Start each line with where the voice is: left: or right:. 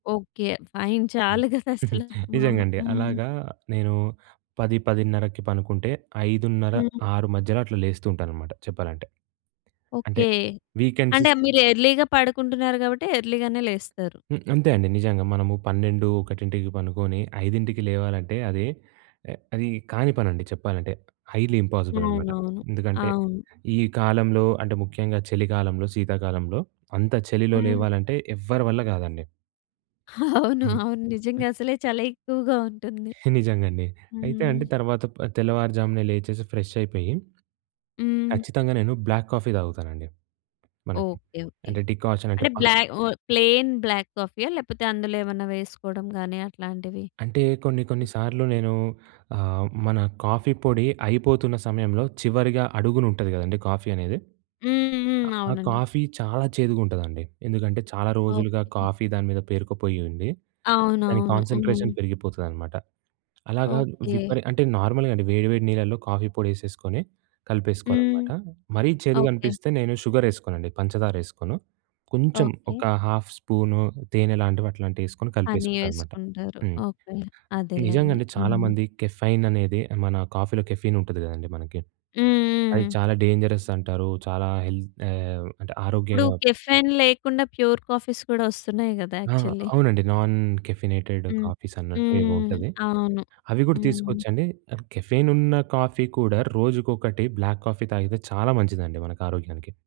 left: Okay. Fine. చాలు కదా! అసలు. మా
right: నిజంగా అండి.
left: హ్మ్.
right: అలాగా నేను 10, 10:30కి పనుకుంటే ఐదున్నర
left: హ్మ్.
right: ఆరు మధ్యలో అట్లా, లేస్తూ ఉంటాననమాట చెప్పాలంటే. అంటే
left: ఓకే.
right: వీకెండ్స్
left: అంటే మీరు ఎర్లీ‌గా పడుకుంటున్నారు కాబట్టి, ఎర్లీ‌గానే లేస్తారు.
right: హు. అంతే అండి నిజంగా. మనము 12, 1కి పనుకొని 5కి లేవాలంటే అది, అది కాని పనండి చెప్పాలంటే. హైలీ ఇంపాసిబుల్ అనమాట.
left: అవునవును.
right: ఎందుకంటే,
left: అవును.
right: ఈ కాలంలో అంటే, ముఖ్యంగా చలి కాలంలో, శీతాకాలంలో, అంత చలిలో
left: హ్మ్.
right: లేవాలంటే ఎవ్వరి వల్ల కాదండి.
left: అవును.
right: హ్మ్.
left: అవును. నిజంగా అసలే చాలా ఎక్కువగా ఉంటుంది.
right: నిజంగా అండి. అయితే అండి,
left: హ్మ్.
right: తర్వాత ప తెల్లవారుజామునే లేచేసి, ఫ్రెష్ అయిపోయి
left: హ్మ్.
right: కచ్చితంగా నేను, బ్లాక్ కాఫీ తాగుతానండి. మనకి
left: ఓకే. ఓకే.
right: అంటే డికాషన్ అంటే
left: అంటే
right: ప
left: బ్లా ఆహ్, ప్లెయిన్ బ్లాక్ కాఫీ ఆ? లేకపోతే అందులో ఏమన్నా వేసుకోవడం గాని అట్లాంటివి.
right: అంటే కొన్ని, కొన్ని సార్లు నేను ఆహ్, మన కాఫీ పొడి అయిపోతున్న సమయంలో, చివరిగా అడుగున ఉంటది కదండీ! కాఫీ అనేది!
left: హ్మ్, హ్మ్.
right: ఆ
left: అవునండి.
right: కాఫీ చాలా చేదుగుంటదండి. ఎందుకంటే చాలా రోజులుగా
left: ఓకే.
right: కాఫీ దాని మీద పేరుకుపోయి ఉండి, దాని
left: అవునవును. హ్మ్.
right: కాన్సంట్రేషన్ పెరిగిపోతదనమాట. అలాగా
left: ఓకే.
right: విపరి అంటే నార్మల్‌గా అండి వేడి, వేడి నీళ్లలో కాఫీ పొడి ఏసేసుకొని, కలిపేసుకోవాలి
left: హ్మ్.
right: అనమాట. మరీ చేదుగ
left: ఓకే.
right: అనిపిస్తే నేను షుగర్ ఏసుకోనండి. పంచదార ఏసుకోను. కొంచెం
left: ఓకే.
right: ఒక హాఫ్ స్పూను తేనె లాంటివి, అట్లాంటివి, ఏసుకొని
left: అన్నీ
right: కలిపేసుకుంటానన్నమాట.
left: ఏసుకుంటారు.
right: హ్మ్.
left: ఓకే.
right: నిజంగా
left: అదేలెండి.
right: అండి, చాలా
left: హ్మ్.
right: మంది కెఫైన్ అనేదే, మన కాఫీలో కెఫీన్ ఉంటది కదండీ! మనకి.
left: హ్మ్,
right: అది
left: హ్మ్.
right: చాలా డేంజరస్ అంటారు. చాలా హెల్త్ ఆహ్, అంటే
left: ఇప్పుడు
right: ఆరోగ్యంగా
left: కెఫైన్ లేకుండా, ప్యూర్ కాఫీస్ కూడా వస్తున్నాయి కదా!
right: ఆ!
left: యాక్చువల్లీ.
right: అవునండి. నాన్ కెఫినేటెడ్
left: హ్మ్.
right: కాఫీస్ అన్నట్టు
left: హ్మ్,
right: ఏవో
left: హ్మ్.
right: ఉంటది.
left: అవును.
right: అవి కూడా
left: హ్మ్.
right: తీసుకోవచ్చండి. కెఫెన్ ఉన్న కాఫీ కూడా, రోజుకొకటి బ్లాక్ కాఫీ తాగితే, చాలా మంచిదండి మనకు ఆరోగ్యానికి.